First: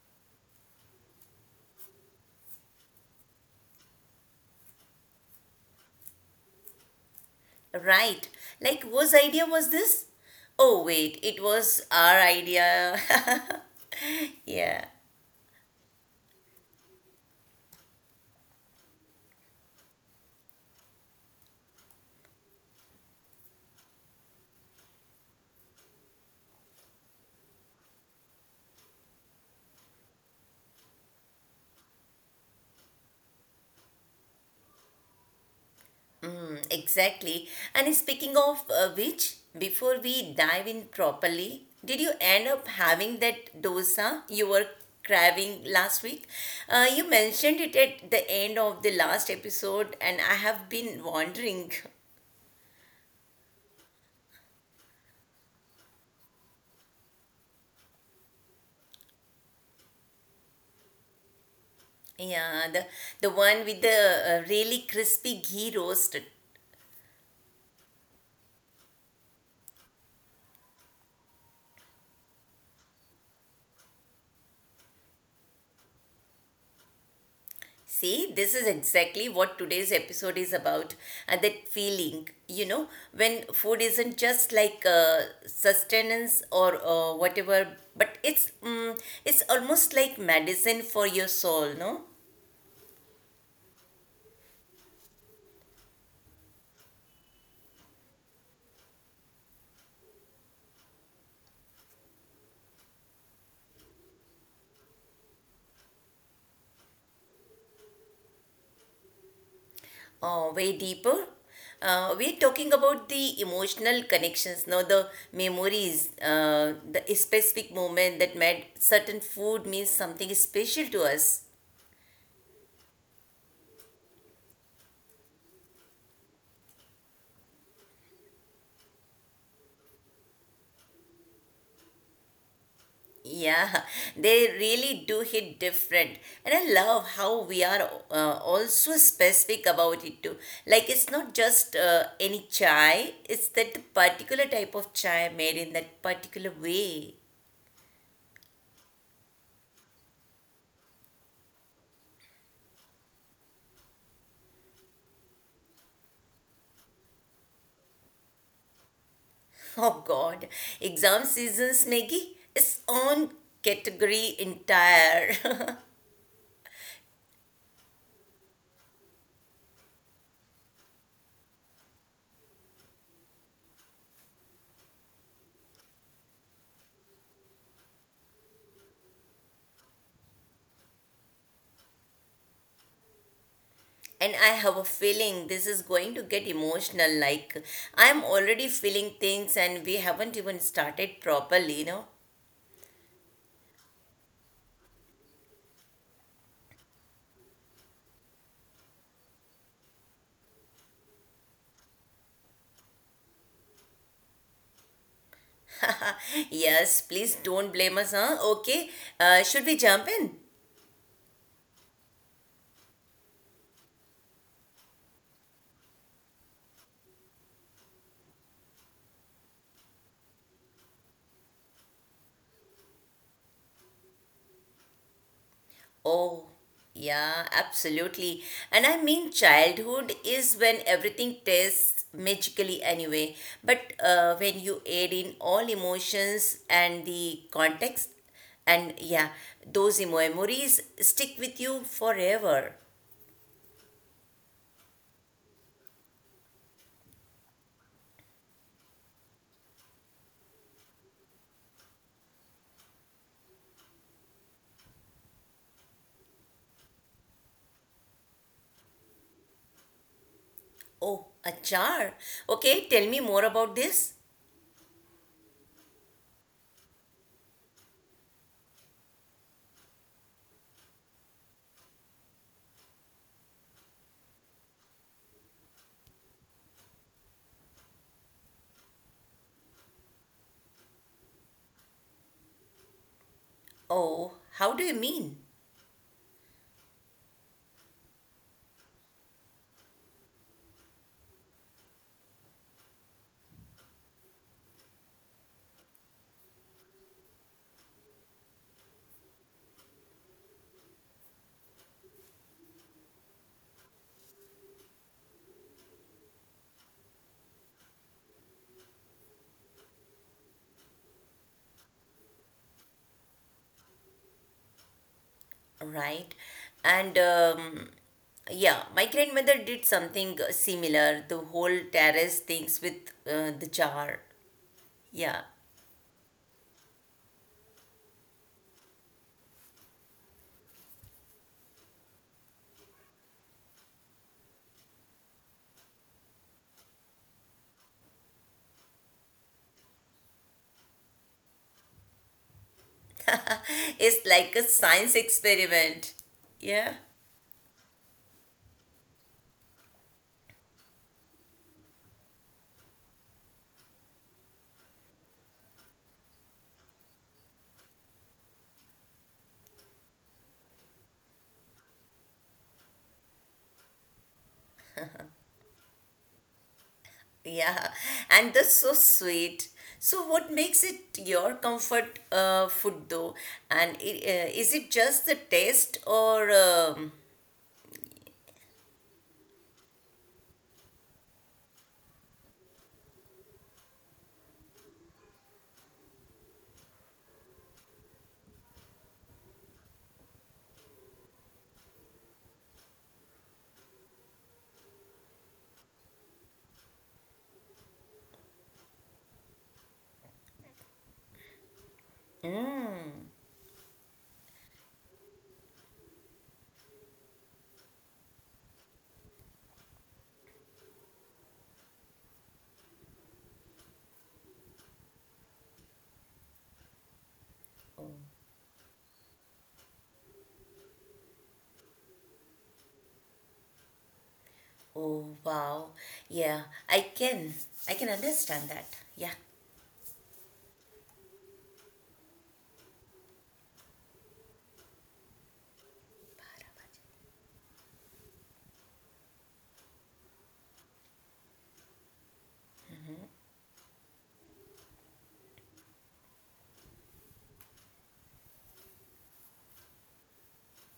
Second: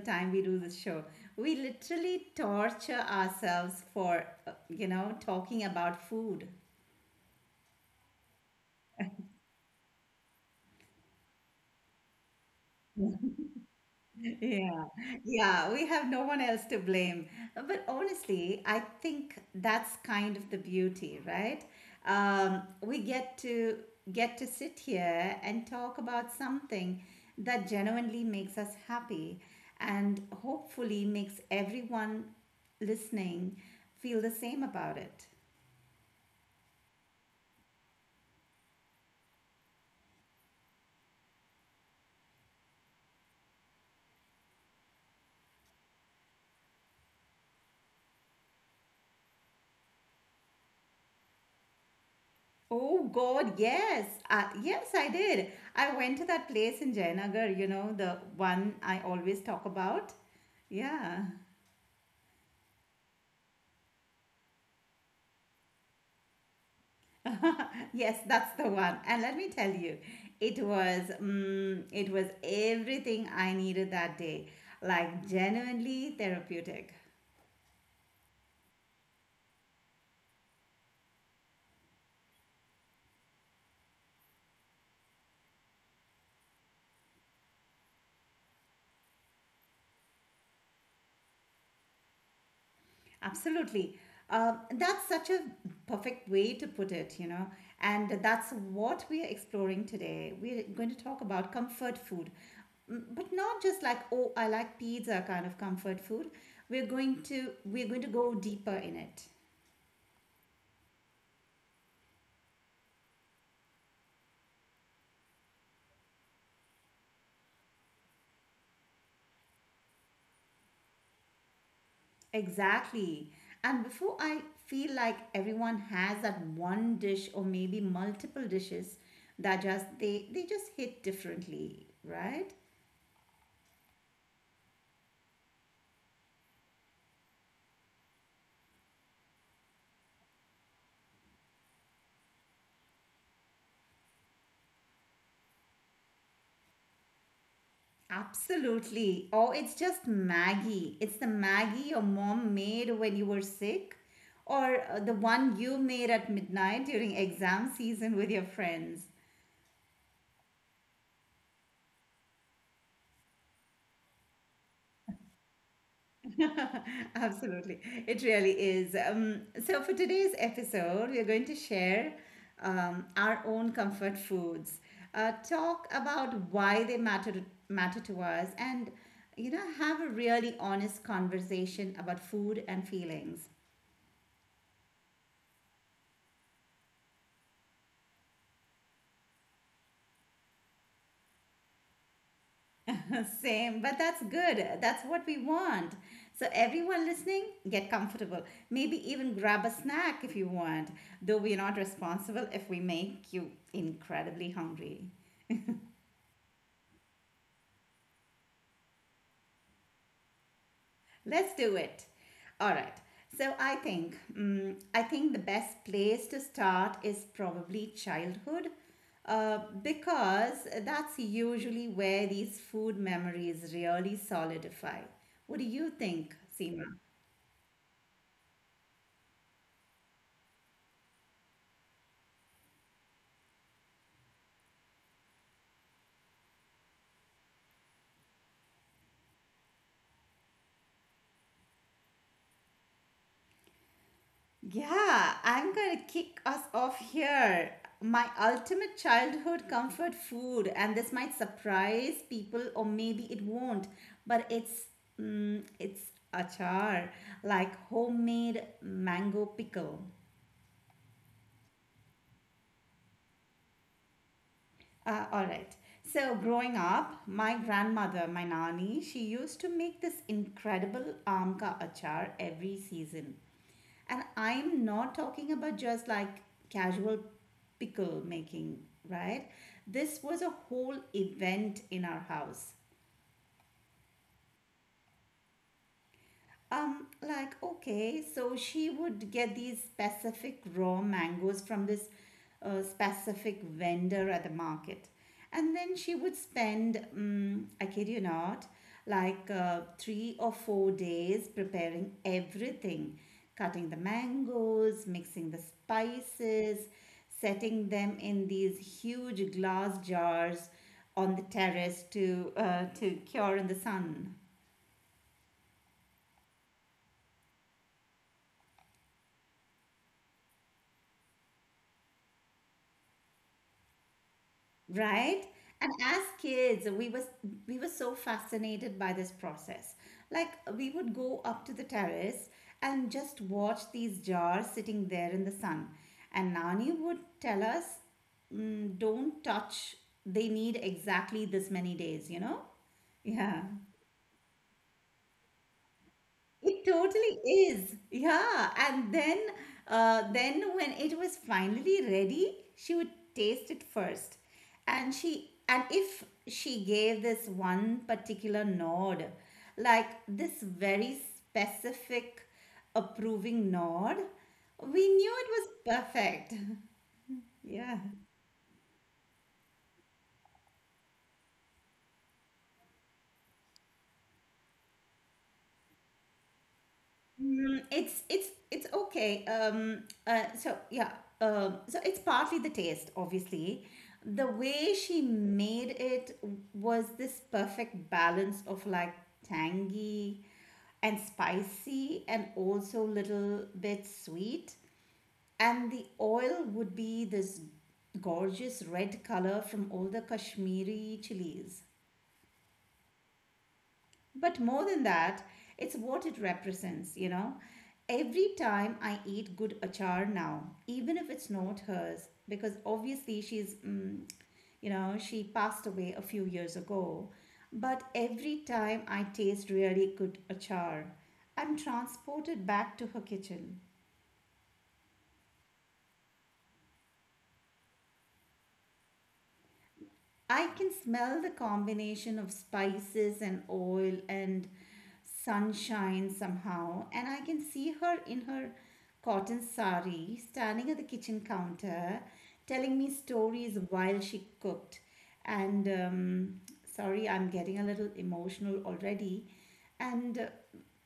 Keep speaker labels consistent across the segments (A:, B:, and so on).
A: time we do this show, we literally torture ourselves for, talking about food.
B: Right. Like, whose idea was this? Oh, wait, it was our idea.
A: Yeah,
B: Yeah.
A: yeah, we have no one else to blame. But honestly, I think that's kind of the beauty, right? We get to sit here and talk about something that genuinely makes us happy and hopefully makes everyone listening feel the same about it.
B: Exactly. And speaking of which, before we dive in properly, did you end up having that dosa you were craving last week? You mentioned it at the end of the last episode, and I have been wondering.
A: Oh God, yes. Yes, I did. I went to that place in Jayanagar, you know, the one I always talk about. Yeah.
B: Yeah, the one with the really crispy ghee roast.
A: Yes, that's the one. And let me tell you, it was it was everything I needed that day. Like genuinely therapeutic.
B: See, this is exactly what today's episode is about, and that feeling, when food isn't just like sustenance or whatever, but it's almost like medicine for your soul, no?
A: Absolutely. That's such a perfect way to put it, you know. And that's what we are exploring today. We're going to talk about comfort food. But not just like, oh, I like pizza kind of comfort food. We're going to go deeper in it.
B: Way deeper. We're talking about the emotional connections, no, the memories, the specific moment that made certain food means something special to us.
A: Exactly. And before I feel like everyone has that one dish or maybe multiple dishes that just they just hit differently, right?
B: Yeah, they really do hit different. And I love how we are also specific about it too. Like it's not just any chai, it's that particular type of chai made in that particular way.
A: Absolutely. Or it's just Maggie. It's the Maggie your mom made when you were sick, or the one you made at midnight during exam season with your friends.
B: Oh God, exam seasons, Maggie, it's own category entire.
A: Absolutely. It really is. So, for today's episode, we're going to share our own comfort foods, talk about why they matter to us, and you know, have a really honest conversation about food and feelings.
B: And I have a feeling this is going to get emotional. Like I'm already feeling things and we haven't even started properly.
A: Same, but that's good. That's what we want. So, everyone listening, get comfortable. Maybe even grab a snack if you want, though we're not responsible if we make you incredibly hungry.
B: Yes, please don't blame us, huh? Okay. Should we jump in?
A: Let's do it. All right. So, I think the best place to start is probably childhood. Because that's usually where these food memories really solidify. What do you think,
B: Oh,
A: Seema?
B: yeah, absolutely. And I mean, childhood is when everything tastes magically anyway. But when you add in all emotions and the context, and yeah, those memories stick with you forever.
A: Yeah, I'm gonna kick us off here. My ultimate childhood comfort food, and this might surprise people, or maybe it won't, but it's achar, like homemade mango pickle.
B: Oh, achar. Okay, tell me more about this.
A: All right. So growing up, my grandmother, my nani, she used to make this incredible amka achar every season. And I'm not talking about just like casual pickle making, right? This was a whole event in our house.
B: Oh, how do you mean?
A: Like, okay, so she would get these specific raw mangoes from this specific vendor at the market. And then she would spend, I kid you not, like 3 or 4 days preparing everything, cutting the mangoes, mixing the spices, setting them in these huge glass jars on the terrace to cure in the sun.
B: Right. And yeah, my grandmother did something similar. The whole terrace things with the jar.
A: Right?
B: Yeah.
A: And as kids, we were so fascinated by this process. Like we would go up to the terrace and just watch these jars sitting there in the sun. And Nani would tell us, don't touch. They need exactly this many days, you know? Yeah.
B: It's like a science experiment.
A: It
B: Yeah.
A: totally is. Yeah. And then when it was finally ready, she would taste it first. And if she gave this one particular nod, like this very specific approving nod, we knew it was perfect.
B: Yeah.
A: Yeah.
B: And that's so sweet. So what makes it your comfort food though? And is it just the taste or
A: It's okay. So it's partly the taste, obviously. The way she made it was this perfect balance of like tangy and spicy and also little bit sweet. And the oil would be this gorgeous red color from all the Kashmiri chilies.
B: mm,
A: But more than that, it's what it represents, you know. Every time I eat good achar now, even if it's not hers, because obviously she's, she passed away a few years ago. But every time I taste really good achar, I'm transported back to her kitchen.
B: oh wow. Yeah, I can I can understand that. Yeah.
A: I can smell the combination of spices and oil and sunshine somehow, and I can see her in her cotton sari standing at the kitchen counter telling me stories while she cooked. And Sorry, I'm getting a little emotional already. And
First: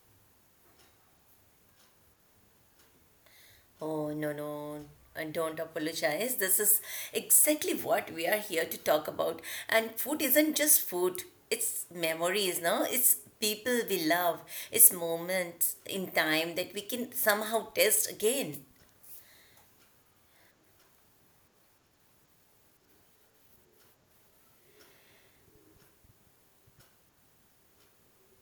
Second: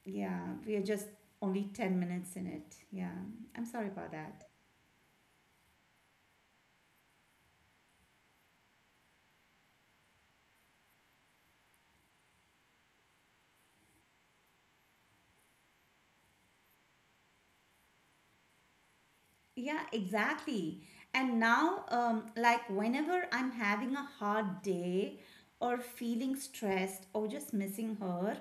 A: Yeah, we are just only 10 minutes in it. Yeah, I'm sorry
B: Oh,
A: about
B: no,
A: that.
B: no. And don't apologize. This is exactly what we are here to talk about. And food isn't just food, it's memories, no? It's people we love, it's moments in time that we can somehow taste again.
A: Yeah, exactly. And now, like whenever I'm having a hard day or feeling stressed or just missing her,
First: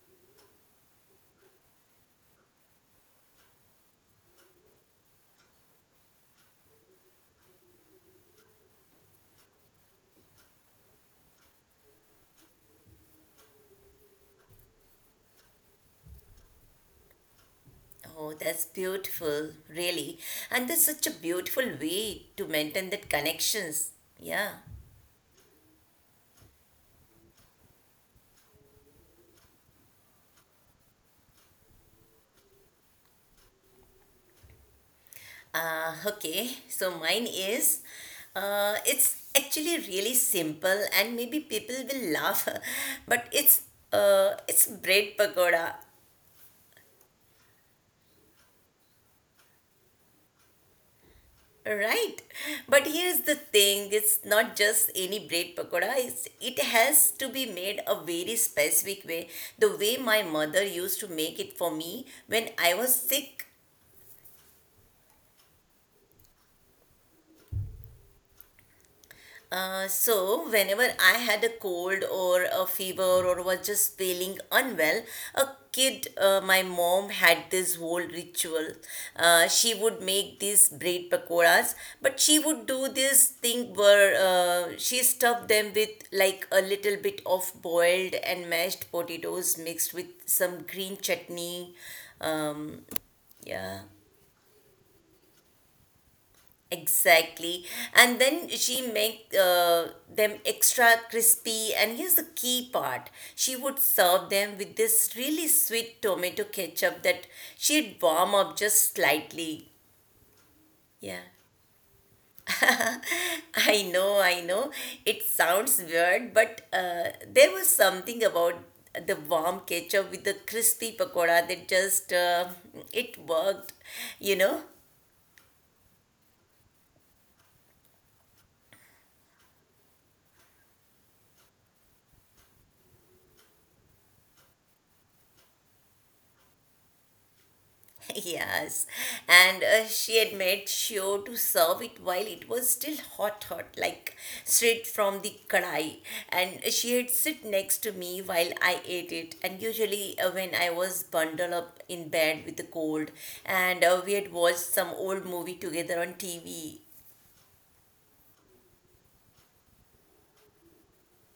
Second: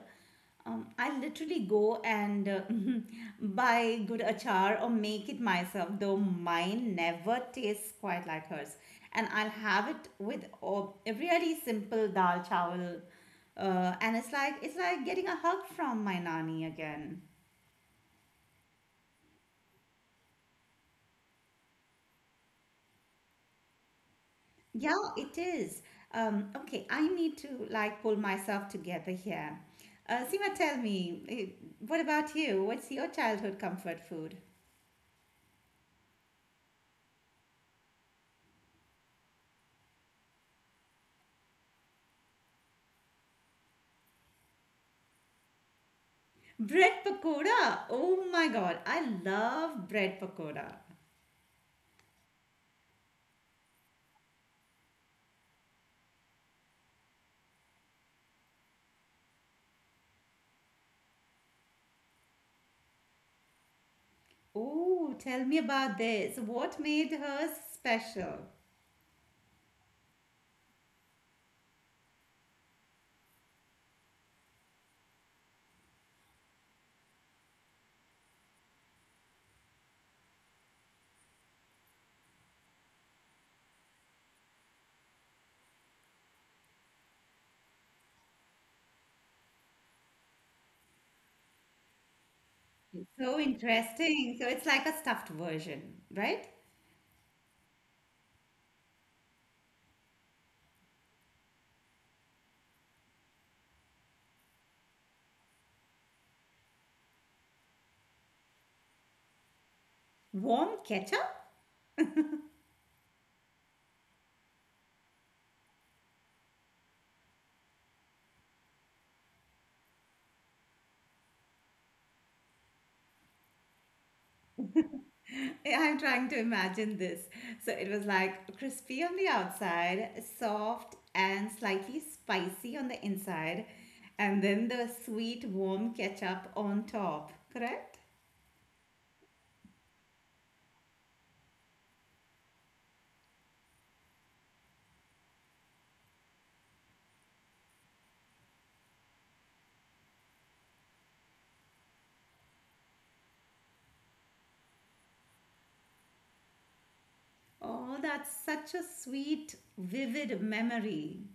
A: I literally go and buy good achar or make it myself, though mine never tastes quite like hers. And I'll have it with a really simple dal chawal. And it's like getting a hug from my nani again.
B: Oh, that's beautiful, really. And that's such a beautiful way to maintain that connections. Yeah.
A: Yeah, it is. Okay, I need to like pull myself together here. Seema, tell me, what about you? What's your childhood comfort food?
B: Okay, so mine is it's actually really simple, and maybe people will laugh, but it's bread pakoda,
A: Bread pakoda. Oh my God, I love bread pakoda.
B: right? But here's the thing: it's, not just any bread pakoda. it has to be made a very specific way, the way my mother used to make it for me when I was sick.
A: Oh, tell me about this. What made hers special?
B: So, whenever I had a cold or a fever or was just feeling unwell, a kid, my mom had this whole ritual. She would make these bread pakoras, but she would do this thing where she stuffed them with like a little bit of boiled and mashed potatoes mixed with some green chutney. Um,
A: So
B: yeah.
A: interesting. So it's like a stuffed version, right?
B: Exactly. And then she make them extra crispy. And here's the key part. She would serve them with this really sweet tomato ketchup that she'd warm up just slightly.
A: Warm
B: Yeah.
A: ketchup?
B: I know, I know. It sounds weird, but there was something about the warm ketchup with the crispy pakoda that just it worked, you know.
A: I'm trying to imagine this. So it was like crispy on the outside, soft and slightly spicy on the inside, and then the sweet warm ketchup on top, correct?
B: Yes, and she had made sure to serve it while it was still hot, hot, like straight from the kadai. And she had sit next to me while I ate it. And usually, when I was bundled up in bed with the cold, and we had watched some old movie together on TV.
A: Oh, that's such a sweet, vivid memory.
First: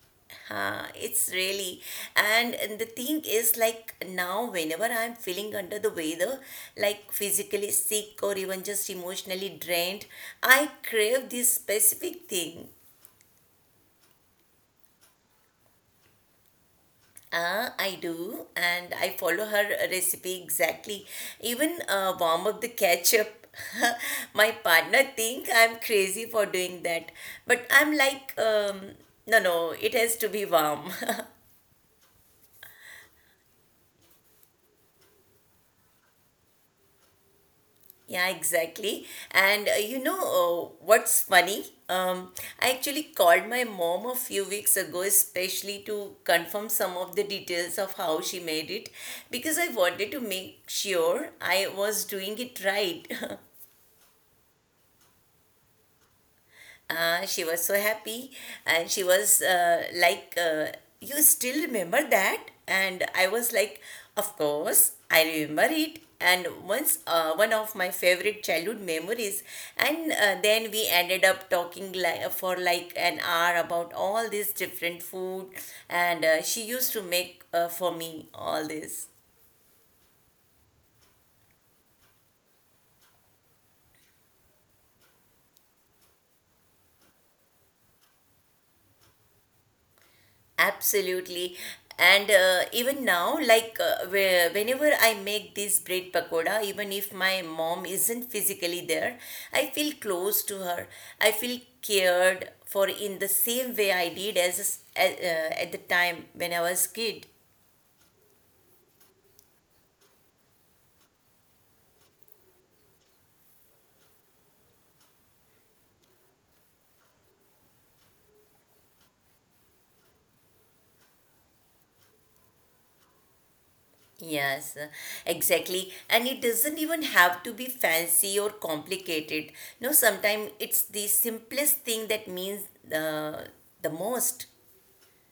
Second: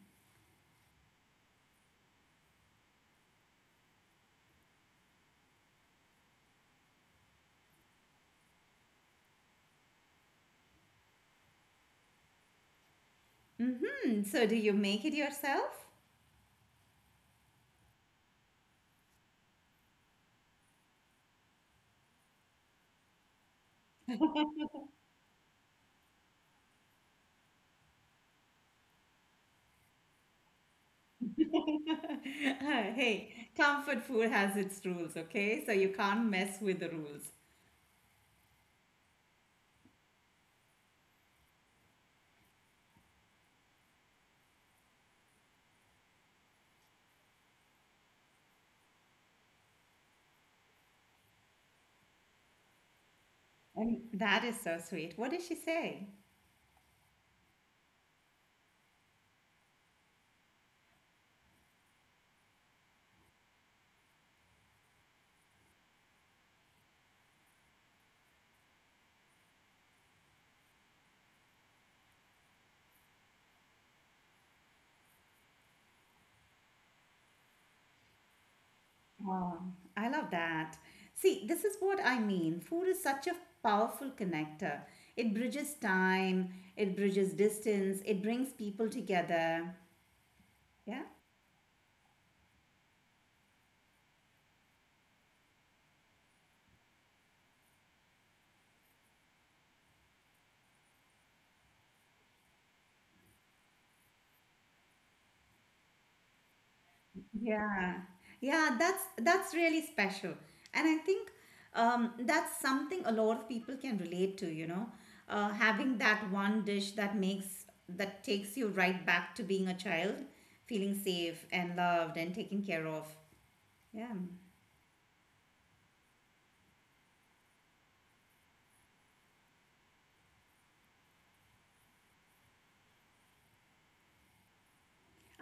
B: Huh, it's really, and the thing is, like now, whenever I'm feeling under the weather, like physically sick or even just emotionally drained, I crave this specific thing.
A: Hmm. So do you make it yourself?
B: Ah, I do, and I follow her recipe exactly. Even warm up the ketchup. My partner think I'm crazy for doing that, but I'm like, no, no, it has to be warm.
A: Hey, comfort food has its rules, okay? So you can't mess with the rules.
B: Yeah, exactly. And you know what's funny? I actually called my mom a few weeks ago, especially to confirm some of the details of how she made it, because I wanted to make sure I was doing it right.
A: And that is so sweet. What did she say?
B: She was so happy and she was like, "You still remember that?" And I was like, "Of course, I remember it." And one of my favorite childhood memories. And then we ended up talking like, for like an hour about all this different food. And she used to make for me all this.
A: Wow, I love that. See, this is what I mean. Food is such a powerful connector. It bridges time, it bridges distance, it brings people together. Yeah.
B: Absolutely. And even now, like whenever I make this bread pakoda, even if my mom isn't physically there, I feel close to her. I feel cared for in the same way I did as at the time when I was kid.
A: Yeah. Yeah, that's really special. And I think that's something a lot of people can relate to, you know, having that one dish that takes you right back to being a child, feeling safe and loved and taken care of. Yeah.
B: Yes, exactly. And it doesn't even have to be fancy or complicated. No, sometimes it's the simplest thing that means uh, the most.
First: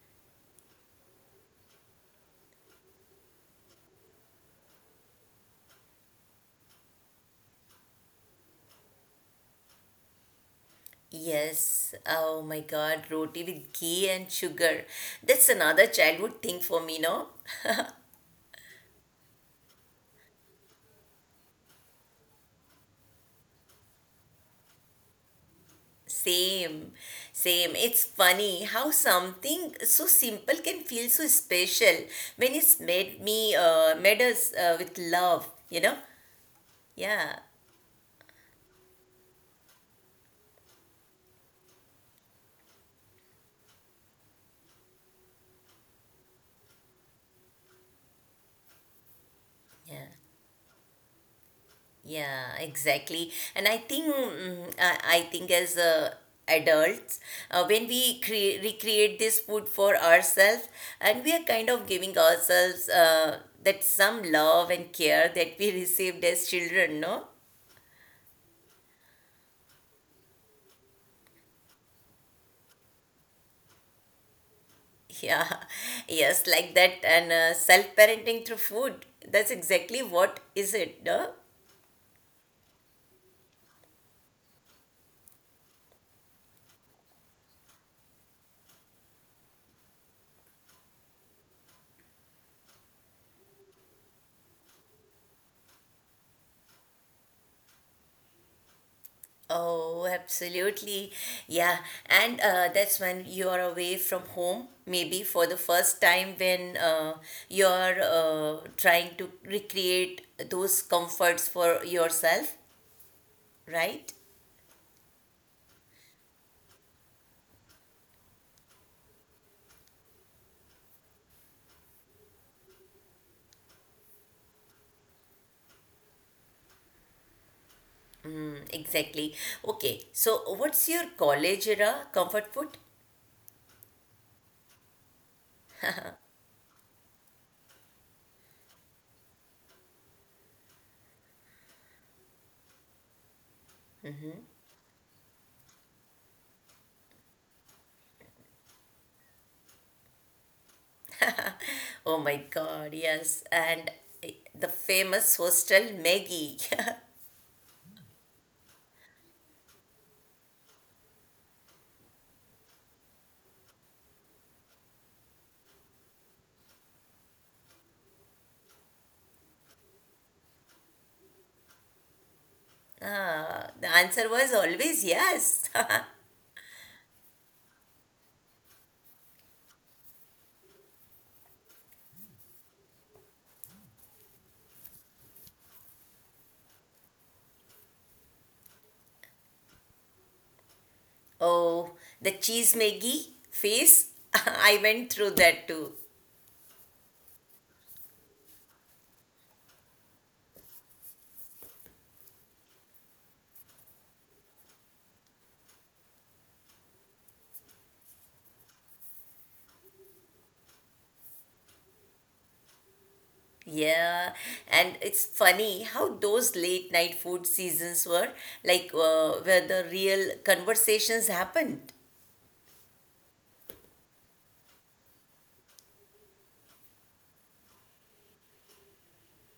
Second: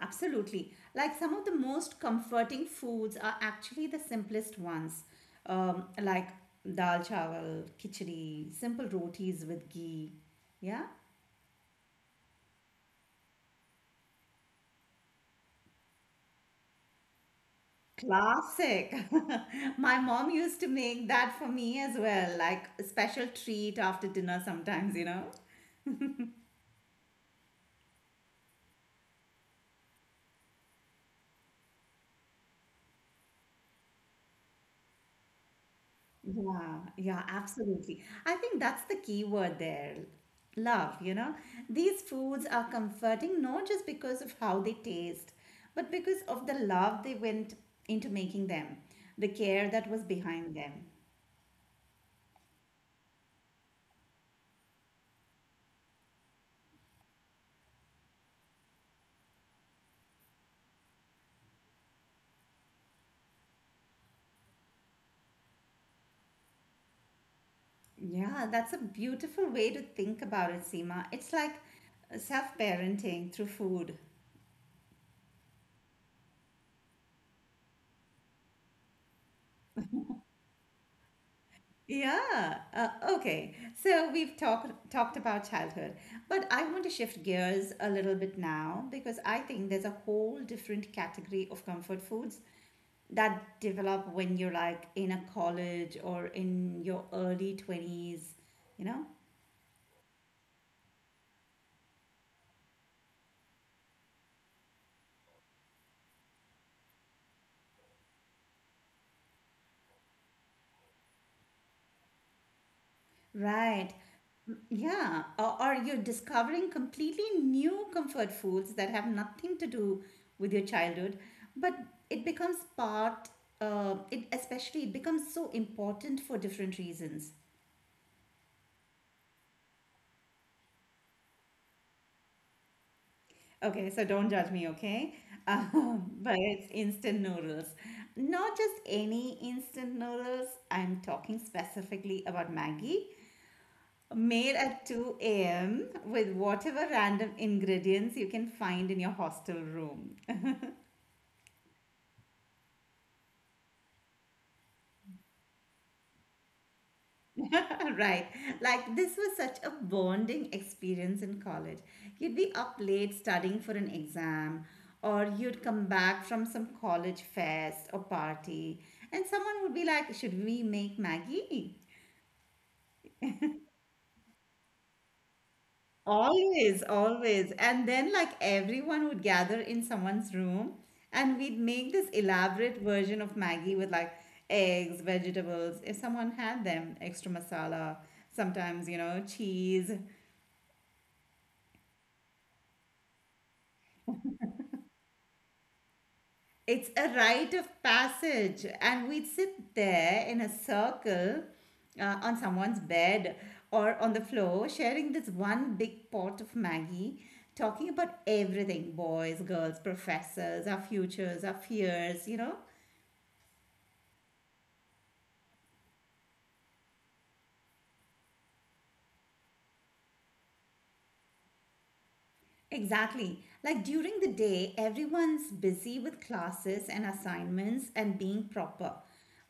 A: Absolutely. Like some of the most comforting foods are actually the simplest ones, like dal chawal, khichdi, simple rotis with ghee. Yeah,
B: Yes, oh my God, roti with ghee and sugar. That's another childhood thing for me, no?
A: classic. My mom used to make that for me as well, like a special treat after dinner sometimes, you know.
B: Same, same. It's funny how something so simple can feel so special when it's made us with love, you know?
A: Yeah, yeah,
B: Yeah,
A: absolutely. I think that's the key word there. Love, you know. These foods are comforting not just because of how they taste, but because of the love they went into making them, the care that
B: yeah.
A: was behind them.
B: Yeah, exactly. And I think as adults, when we recreate this food for ourselves, and we are kind of giving ourselves that some love and care that we received as children, no?
A: Yeah, that's a beautiful way to think about it, Seema. It's like self-parenting through food.
B: Yeah, yes, like that, and self-parenting through food. That's exactly what is it, no?
A: Yeah. Okay. So we've talked about childhood, but I want to shift gears a little bit now because I think there's a whole different category of comfort foods that develop when you're like in a college or in your early 20s, you know?
B: Oh, absolutely. Yeah. And that's when you are away from home, maybe for the first time when you're trying to recreate those comforts for yourself,
A: Right.
B: right?
A: Yeah. Or you're discovering completely new comfort foods that have nothing to do with your childhood, but it becomes part, it especially it becomes so important for different reasons.
B: Exactly. Okay. So, what's your college era comfort food?
A: Okay, so don't judge me, okay? But it's instant noodles. Not just any instant noodles. I'm talking specifically about Maggie made at 2 a.m. with whatever random ingredients you can find in your hostel room.
B: Oh my God, yes. And uh, the famous hostel Maggie.
A: Right. Like this was such a bonding experience in college. You'd be up late studying for an exam or you'd come back from some college fest or party and someone would be like, "Should we make Maggie?"
B: The answer was always yes.
A: Always, always. And then, like, everyone would gather in someone's room and we'd make this elaborate version of Maggie with like eggs, vegetables, if someone had them, extra masala, sometimes, you know, cheese.
B: Oh, the cheese Maggie phase. I went through that too.
A: It's a rite of passage, and we'd sit there in a circle on someone's bed or on the floor, sharing this one big pot of Maggie, talking about everything boys, girls, professors, our futures, our fears, you know?
B: Yeah, and it's funny how those late night food seasons were like where the real conversations happened.
A: Exactly. Like during the day, everyone's busy with classes and assignments and being proper.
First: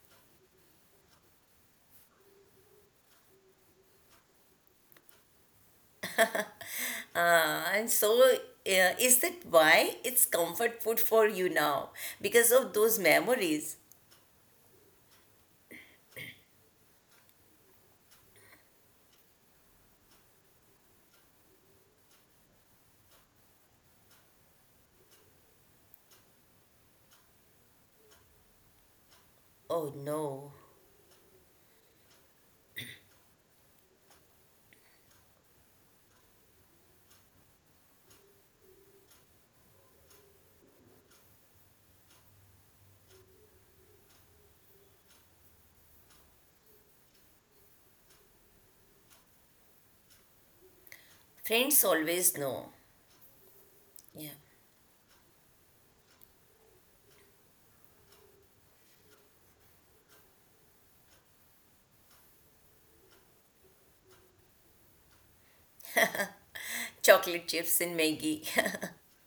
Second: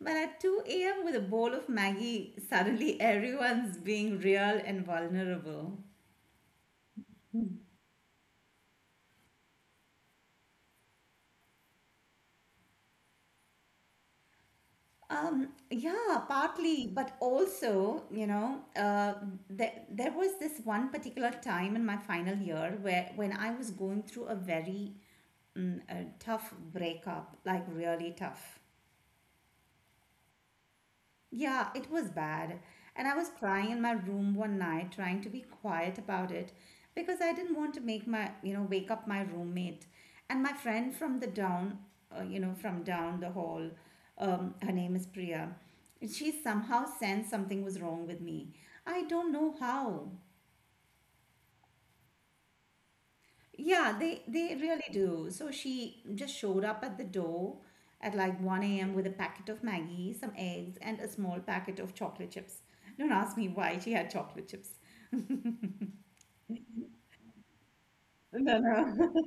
A: But at 2 a.m., with a bowl of Maggie, suddenly everyone's being real and vulnerable.
B: And so, is that why it's comfort food for you now? Because of those memories?
A: Yeah, partly, but also, you know, there was this one particular time in my final year where when I was going through a a tough breakup, like really tough.
B: Oh no.
A: Yeah, it was bad. And I was crying in my room one night, trying to be quiet about it because I didn't want to make my, you know, wake up my roommate. And my friend from the down, you know, from down the hall, her name is Priya. She somehow sensed something was wrong with me. I don't know how.
B: Friends always know.
A: Yeah,
B: Yeah.
A: they really do. So she just showed up at the door at like 1 a.m. with a packet of Maggie, some eggs, and a small packet of chocolate chips. Don't ask me why she had chocolate chips.
B: Chocolate chips and Maggie.
A: No, no.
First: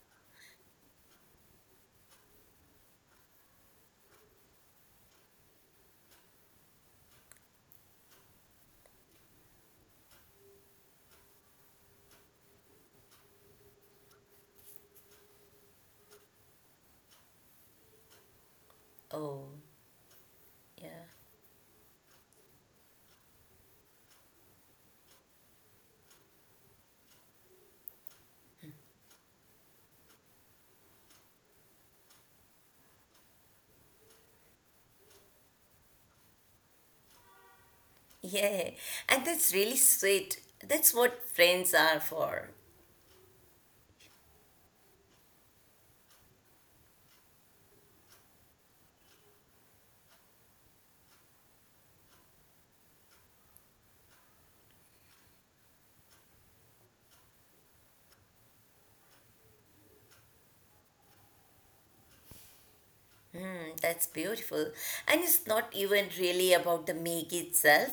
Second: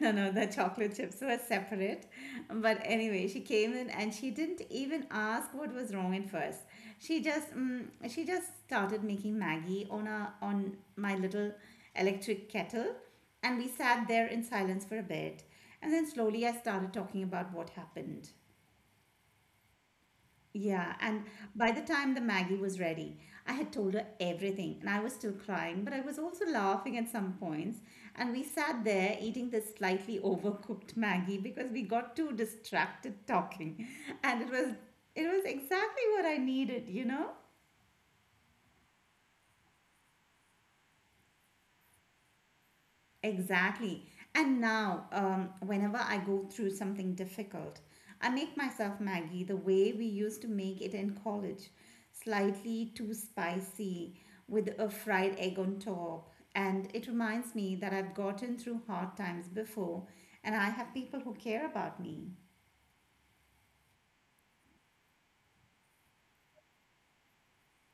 A: No, no, the chocolate chips were separate. But anyway, she came in and she didn't even ask what was wrong at first. She just started making Maggie on a on my little electric kettle, and we sat there in silence for a bit. And then slowly I started talking about what happened.
B: Oh, yeah.
A: Yeah, and by the time the Maggie was ready, I had told her everything, and I was still crying, but I was also laughing at some points. And we sat there eating this slightly overcooked Maggie because we got too distracted talking, and it was exactly what I needed, you know?
B: Yeah, and that's really sweet. That's what friends are for.
A: Exactly. And now, whenever I go through something difficult, I make myself Maggie the way we used to make it in college, slightly too spicy with a fried egg on top. And it reminds me that I've gotten through hard times before and I have people who care about me.
B: That's beautiful. And it's not even really about the make itself,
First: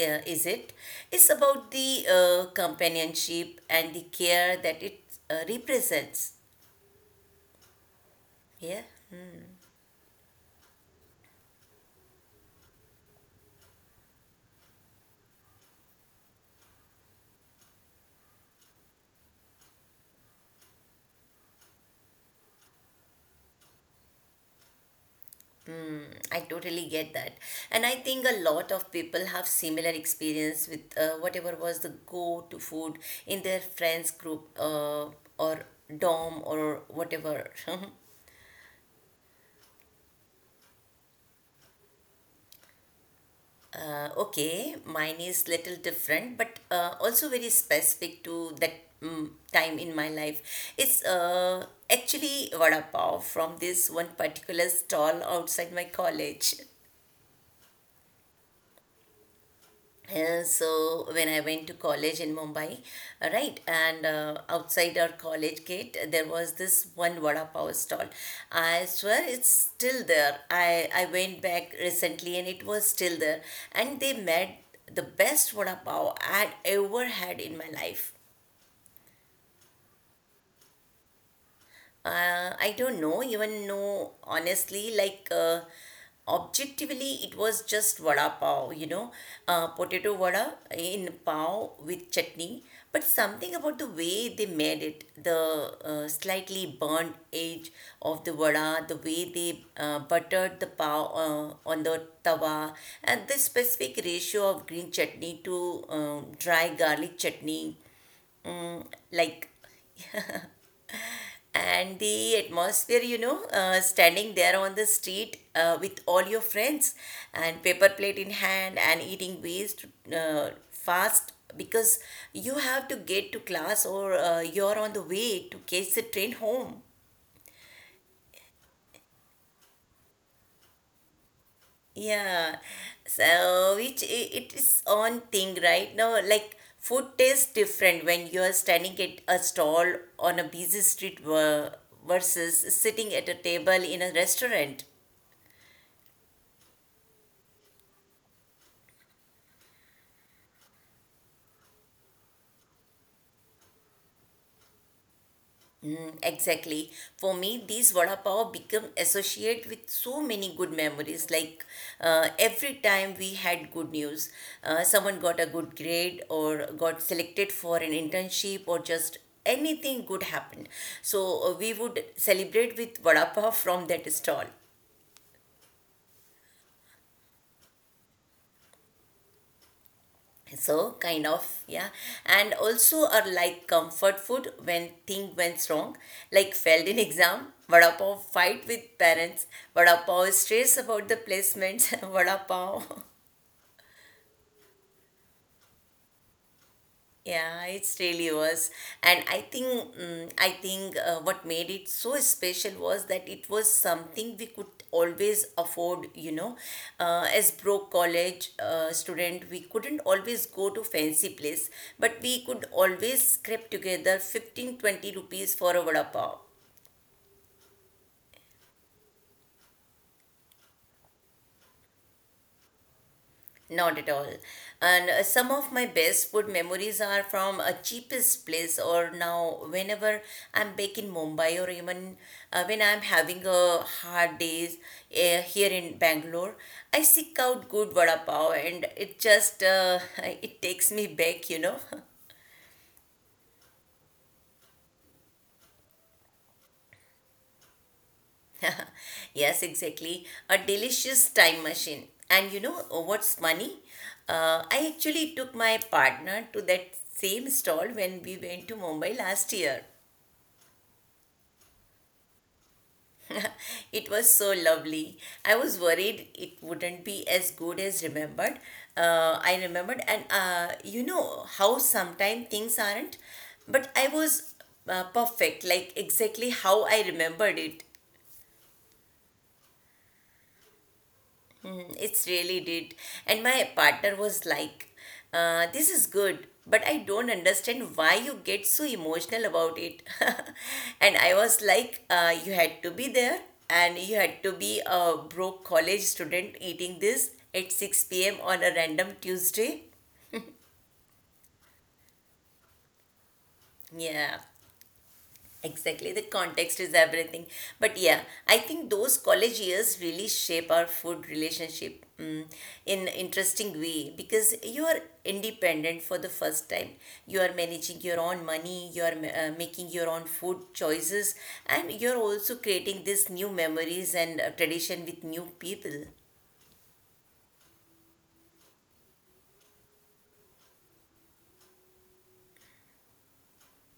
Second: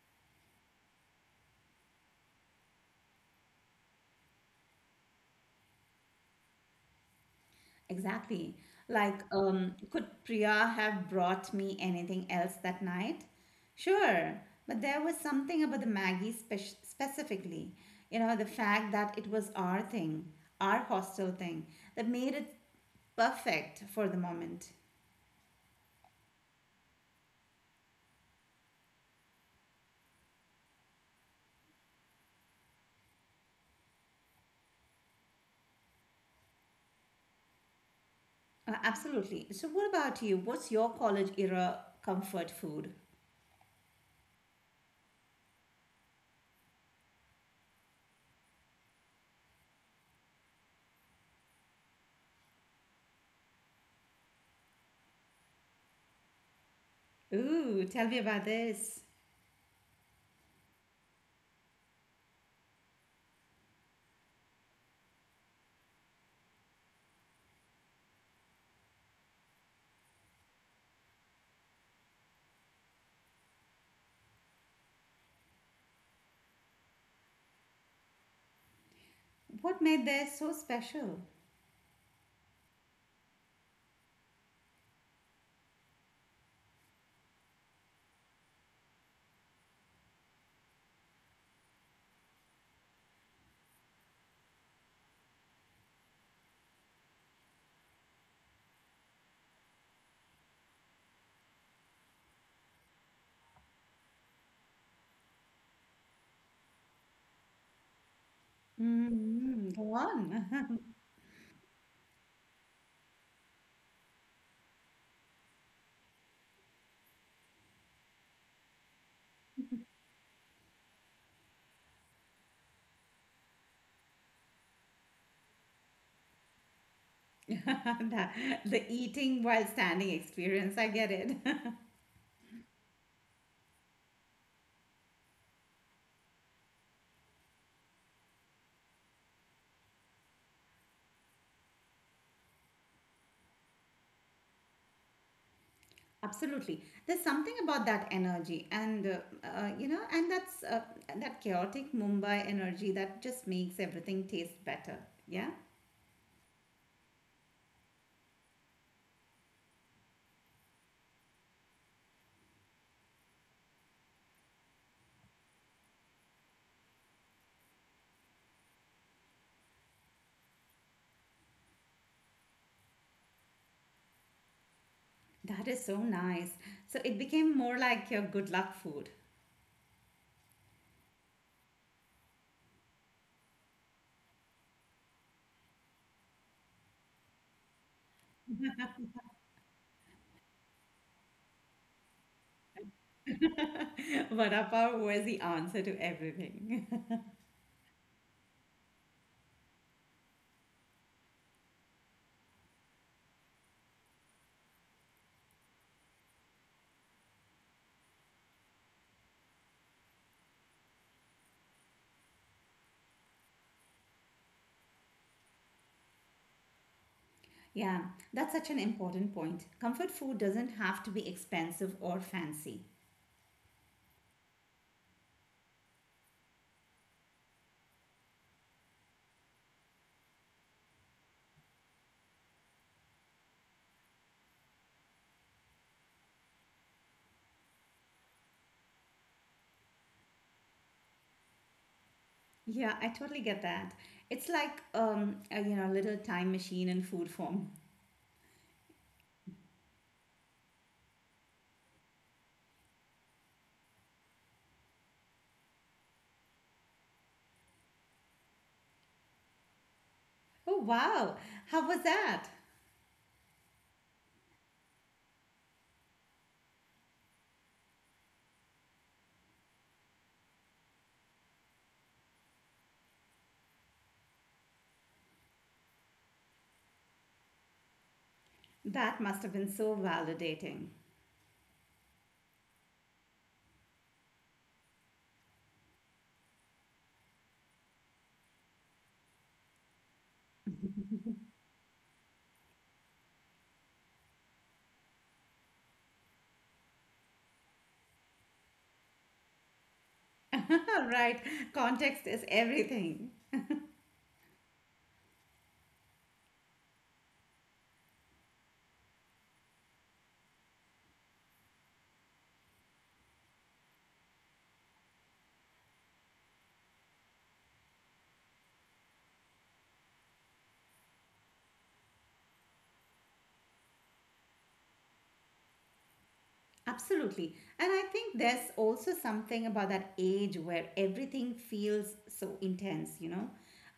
B: is it? It's about the companionship and the care that it represents.
A: Exactly.
B: Yeah,
A: Like, could Priya have brought me anything else that night? Sure, but there was something about the Maggie specifically, you know, the fact that it was our thing, our hostel thing, that made it perfect for the moment.
B: I totally get that. And I think a lot of people have similar experience with whatever was the go-to food in their friends group or dorm or whatever.
A: Absolutely. So, what about you? What's your college era comfort food?
B: Okay, mine is little different, but also very specific to that time in my life. It's actually vada pav from this one particular stall outside my college.
A: Ooh, tell me about this.
B: So when I went to college in Mumbai, right, and outside our college gate, there was this one vada pav stall. I swear it's still there. I went back recently and it was still there, and they made the best vada pav I had ever had in my life.
A: What made this so special?
B: I don't know, even know honestly, like objectively, it was just vada pav, potato vada in pav with chutney. But something about the way they made it, the slightly burnt edge of the vada, the way they buttered the pav on the tawa, and the specific ratio of green chutney to dry garlic chutney, like
A: Mm, go on.
B: and the atmosphere, standing there on the street with all your friends and paper plate in hand and eating waste fast because you have to get to class or you're on the way to catch the train home.
A: the, the eating while standing experience, I get it.
B: Yeah, so it is on thing right now. Like food tastes different when you are standing at a stall on a busy street versus sitting at a table in a restaurant.
A: Absolutely, there's something about that energy and you know, and that's that chaotic Mumbai energy that just makes everything taste better, yeah.
B: Exactly. For me, these vada pav become associated with so many good memories. Like every time we had good news, someone got a good grade or got selected for an internship or just anything good happened. So we would celebrate with vada pav from that stall.
A: That is so nice, so it became more like your good luck food.
B: So kind of, yeah, and also are like comfort food when thing went wrong, like failed in exam vada pav, fight with parents vada pav, stress about the placements, vada pav.
A: Vada pav was the answer to everything.
B: Yeah, it's really was. And I think what made it so special was that it was something we could always afford. As broke college student, we couldn't always go to fancy place, but we could always scrape together 15, 20 rupees for a vada pav.
A: Yeah, that's such an important point, comfort food doesn't have to be expensive or fancy.
B: Not at all. And some of my best food memories are from a cheapest place, or now whenever I'm back in Mumbai, or even when I'm having a hard days here in Bangalore, I seek out good vada pav, and it just it takes me back.
A: Yeah, I totally get that. It's like a, you know, little time machine in food form.
B: Yes, exactly, a delicious time machine. And you know what's funny? I actually took my partner to that same stall when we went to Mumbai last year.
A: Oh wow, how was that?
B: It was so lovely. I was worried it wouldn't be as good as remembered. I remembered, and you know how sometimes things aren't, but I was perfect, like exactly how I remembered it.
A: That must have been so validating.
B: It's really did. And my partner was like, this is good, but I don't understand why you get so emotional about it. And I was like, you had to be there and you had to be a broke college student eating this at 6 p.m. on a random Tuesday.
A: Right, context is everything.
B: Yeah. Exactly, the context is everything. But yeah, I think those college years really shape our food relationship in interesting way because you are independent for the first time. You are managing your own money, you are making your own food choices, and you're also creating these new memories and tradition with new people.
A: Absolutely. And I think there's also something about that age where everything feels so intense, you know?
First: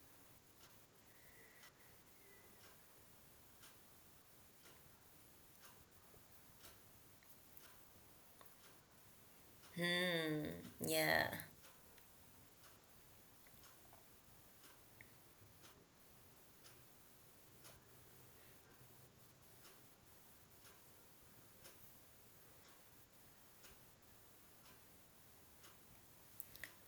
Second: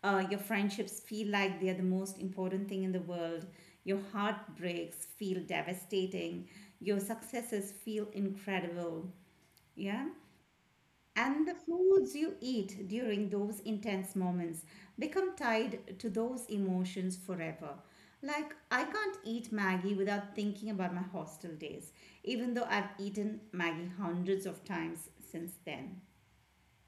A: Your friendships feel like they're the most important thing in the world. Your heartbreaks feel devastating. Your successes feel incredible. Yeah.
B: Yeah.
A: And the foods you eat during those intense moments become tied to those emotions forever. Like, I can't eat Maggie without thinking about my hostel days, even though I've eaten Maggie hundreds of times since then.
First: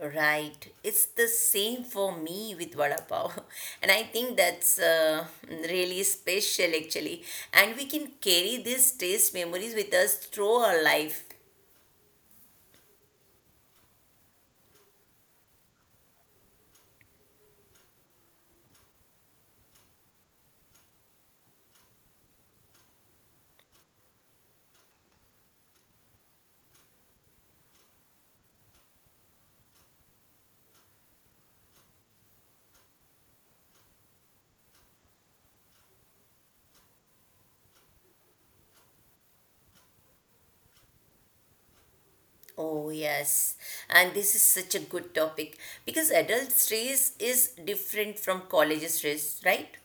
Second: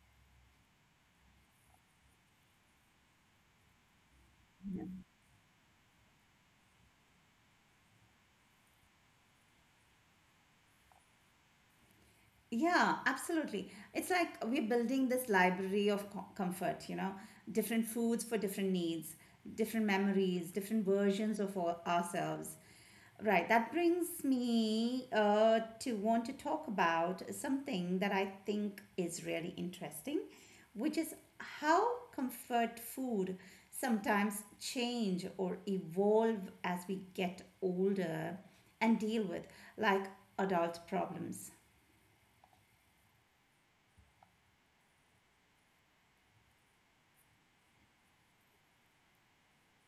B: Right. It's the same for me with vada pav. And I think that's really special actually. And we can carry these taste memories with us through our life.
A: Yeah, absolutely. It's like we're building this library of comfort, you know, different foods for different needs, different memories, different versions of ourselves. Right, that brings me to want to talk about something that I think is really interesting, which is how comfort food sometimes change or evolve as we get older and deal with like adult problems.
B: Oh, yes. And this is such a good topic because adult stress is different from college stress, right?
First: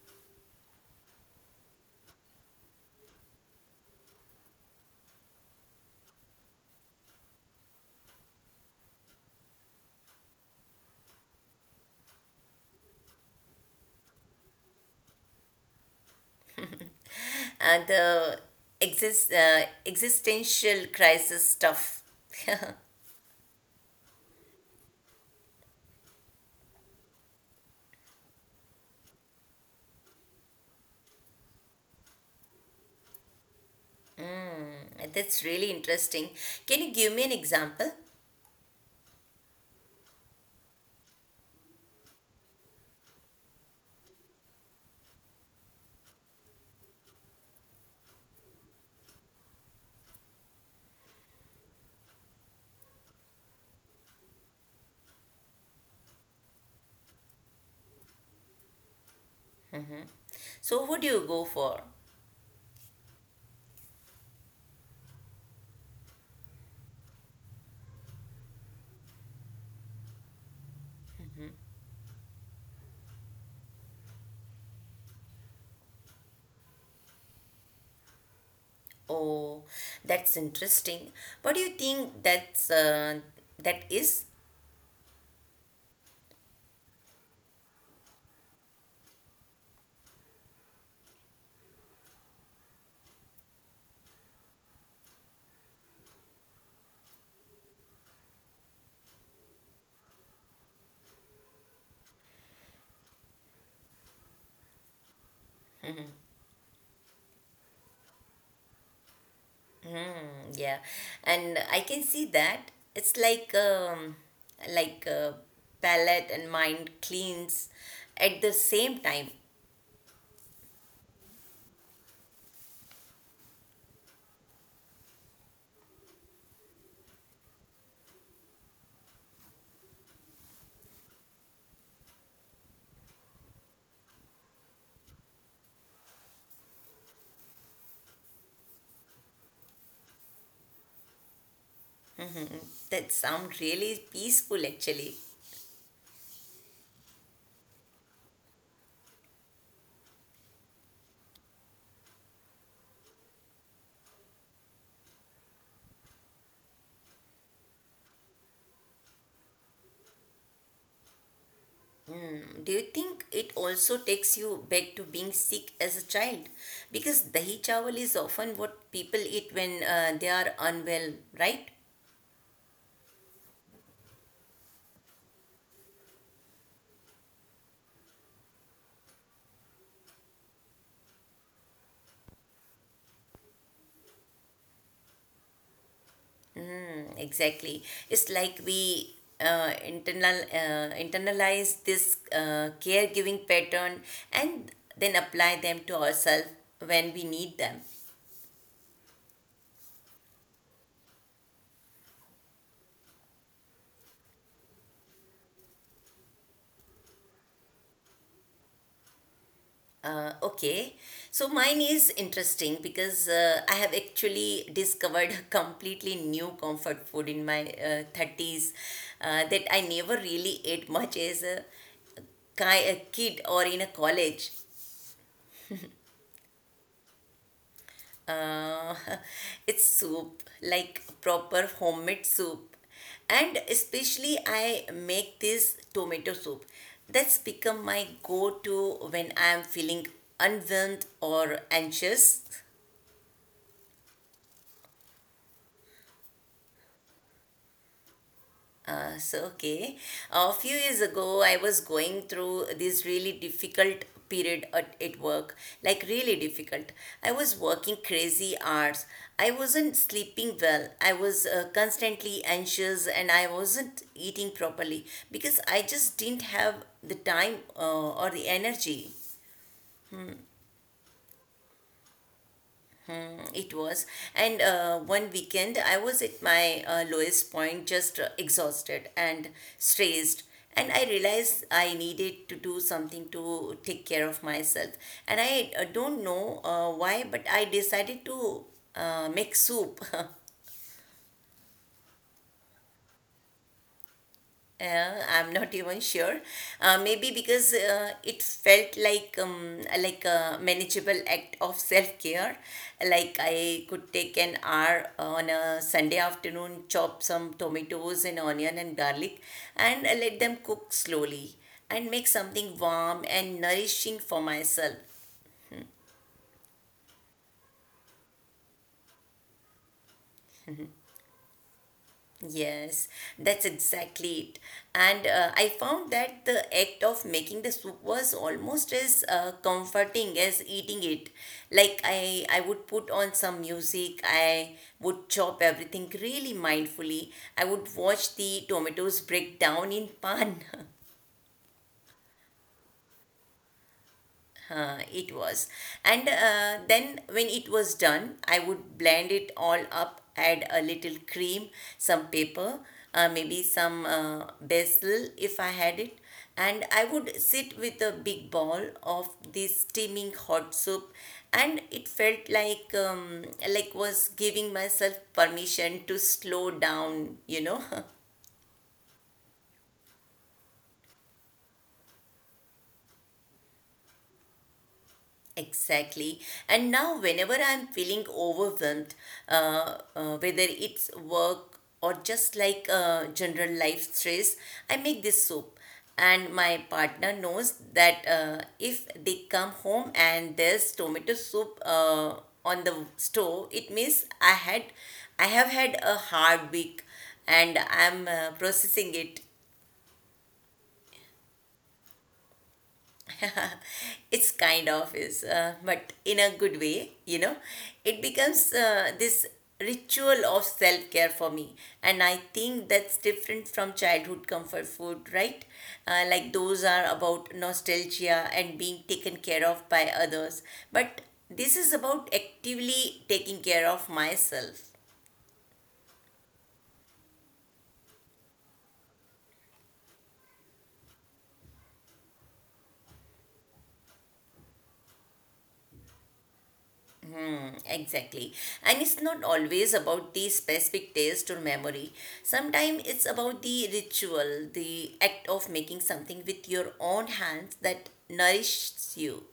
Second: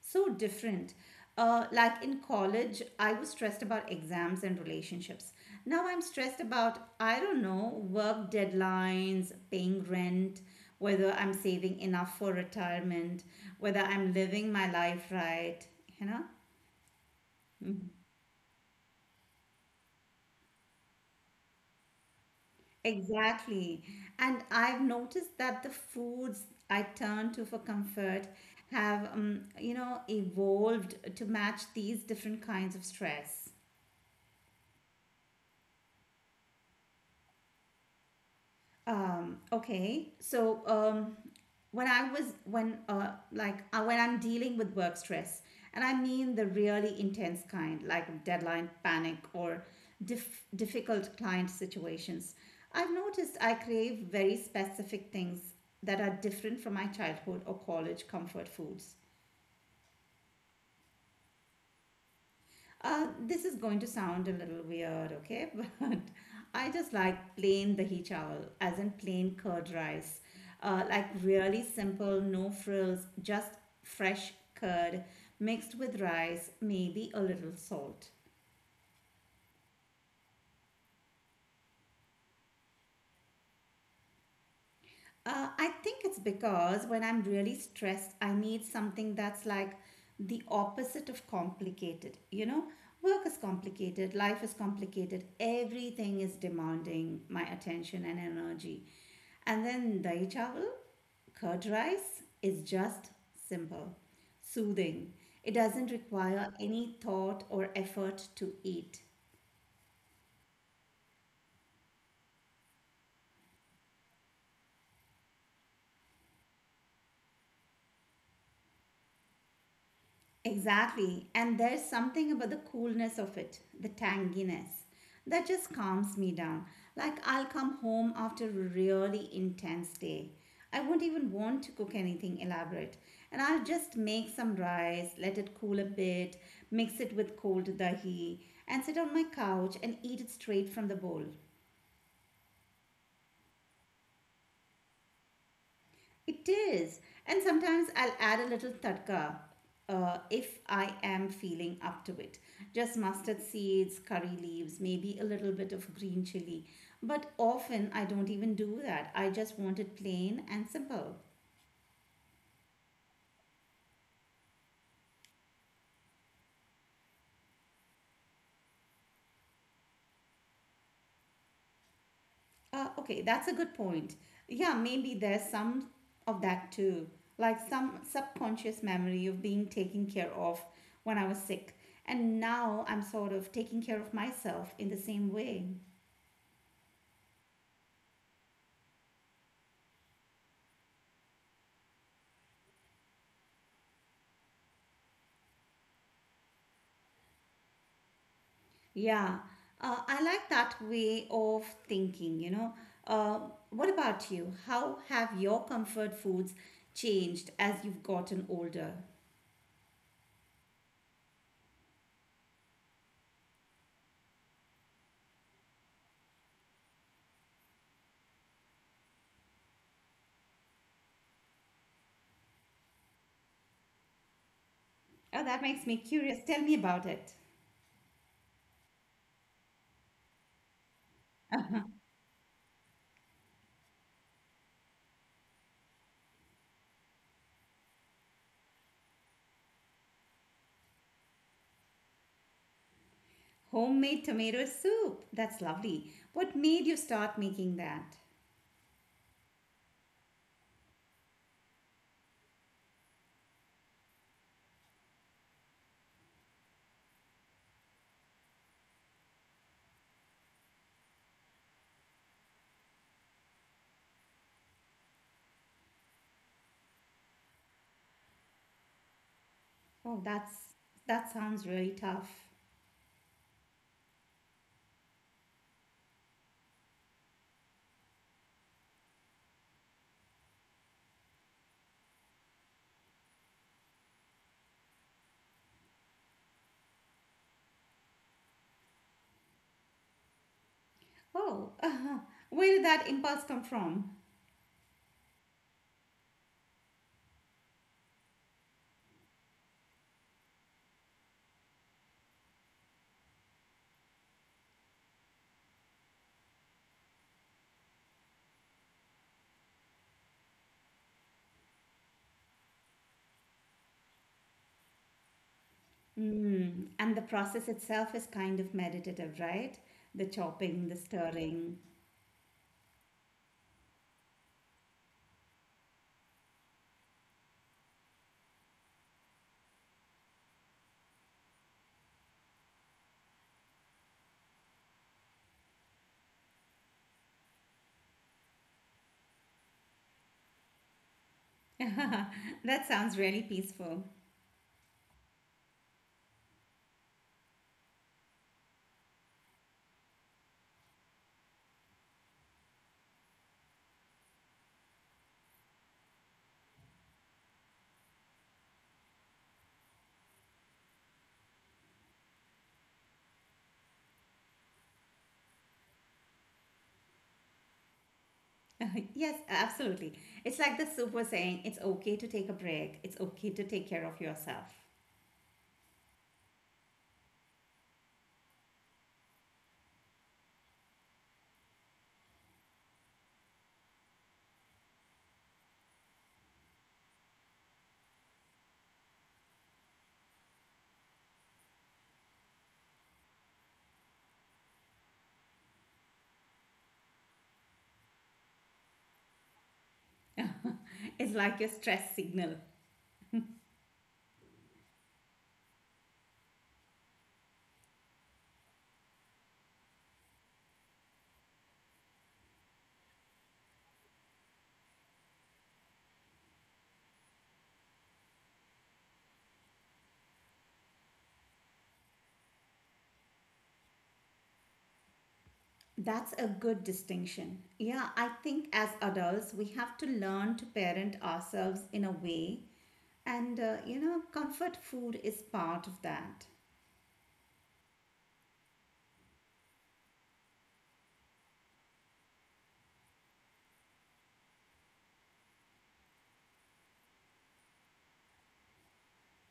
A: So different. Like in college, I was stressed about exams and relationships. Now I'm stressed about, I don't know, work deadlines, paying rent, whether I'm saving enough for retirement, whether I'm living my life right, you know?
B: And the existential crisis stuff.
A: Exactly. And I've noticed that the foods I turn to for comfort have, you know, evolved to match these different kinds of stress.
B: That's really interesting. Can you give me an example?
A: Okay. So when I was when like when I'm dealing with work stress, and I mean the really intense kind, like deadline panic or difficult client situations, I've noticed I crave very specific things that are different from my childhood or college comfort foods.
B: So, who do you go for?
A: This is going to sound a little weird, okay? But I just like plain dahi chawal, as in plain curd rice. Like really simple, no frills, just fresh curd mixed with rice, maybe a little salt.
B: Oh, that's interesting. What do you think that is?
A: I think it's because when I'm really stressed, I need something that's like the opposite of complicated. You know, work is complicated, life is complicated, everything is demanding my attention and energy. And then dahi chawal, curd rice, is just simple, soothing. It doesn't require any thought or effort to eat.
B: Hmm, yeah, and I can see that it's like palate and mind cleans at the same time.
A: Exactly. And there's something about the coolness of it, the tanginess, that just calms me down. Like I'll come home after a really intense day. I won't even want to cook anything elaborate. And I'll just make some rice, let it cool a bit, mix it with cold dahi, and sit on my couch and eat it straight from the bowl.
B: That sound really peaceful, actually.
A: It is. And sometimes I'll add a little tadka if I am feeling up to it. Just mustard seeds, curry leaves, maybe a little bit of green chili. But often I don't even do that. I just want it plain and simple.
B: Do you think it also takes you back to being sick as a child? Because dahi chawal is often what people eat when they are unwell, right?
A: Okay, that's a good point. Yeah, maybe there's some of that too, like some subconscious memory of being taken care of when I was sick. And now I'm sort of taking care of myself in the same way.
B: Exactly. It's like we internalize this caregiving pattern and then apply them to ourselves when we need them.
A: Yeah, I like that way of thinking, you know. Uh, what about you? How have your comfort foods changed as you've gotten older?
B: Okay, so mine is interesting because I have actually discovered a completely new comfort food in my 30s that I never really ate much as a kid or in a college.
A: Oh, that makes me curious. Tell me about it.
B: Uh, it's soup, like proper homemade soup. And especially, I make this tomato soup. That's become my go to when I'm feeling unwhelmed or anxious.
A: Homemade tomato soup. That's lovely. What made you start making that?
B: So okay. A few years ago, I was going through this really difficult period at work, like really difficult. I was working crazy hours. I wasn't sleeping well. I was constantly anxious and I wasn't eating properly because I just didn't have the time or the energy.
A: Oh, that sounds really tough.
B: It was. And one weekend, I was at my lowest point, just exhausted and stressed. And I realized I needed to do something to take care of myself. And I don't know why, but I decided to make soup.
A: Oh, where did that impulse come from?
B: I'm not even sure. Maybe because it felt like like a manageable act of self care. Like I could take an hour on a Sunday afternoon, chop some tomatoes and onion and garlic, and let them cook slowly and make something warm and nourishing for myself.
A: Mm, and the process itself is kind of meditative, right? The chopping, the stirring.
B: Yes, that's exactly it. And I found that the act of making the soup was almost as comforting as eating it. Like I would put on some music, I would chop everything really mindfully. I would watch the tomatoes break down in pan.
A: That sounds really peaceful.
B: It was. And then when it was done, I would blend it all up, add a little cream, some pepper, maybe some basil if I had it. And I would sit with a big ball of this steaming hot soup, and it felt like was giving myself permission to slow down.
A: Yes, absolutely. It's like the soup was saying it's okay to take a break, it's okay to take care of yourself.
B: Exactly. And now, whenever I'm feeling overwhelmed, whether it's work or just like general life stress, I make this soup. And my partner knows that if they come home and there's tomato soup on the stove, it means I have had a hard week, and I'm processing it.
A: It's like your stress signal.
B: It's kind of is, but in a good way. It becomes this ritual of self-care for me. And I think that's different from childhood comfort food, right? Like those are about nostalgia and being taken care of by others, but this is about actively taking care of myself.
A: That's a good distinction. Yeah, I think as adults, we have to learn to parent ourselves in a way, and you know, comfort food is part of that.
B: Exactly. And it's not always about the specific taste or memory. Sometimes it's about the ritual, the act of making something with your own hands that nourishes you.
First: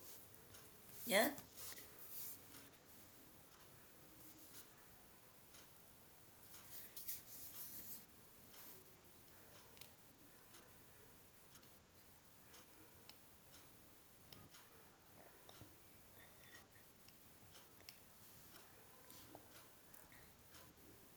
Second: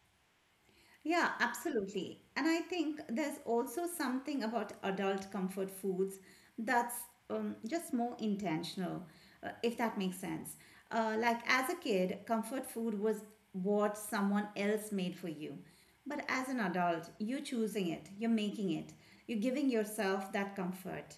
B: Yeah?
A: Yeah, absolutely. And I think there's also something about adult comfort foods that's just more intentional, if that makes sense. Like as a kid, comfort food was what someone else made for you. But as an adult, you're choosing it, you're making it, you're giving yourself that comfort.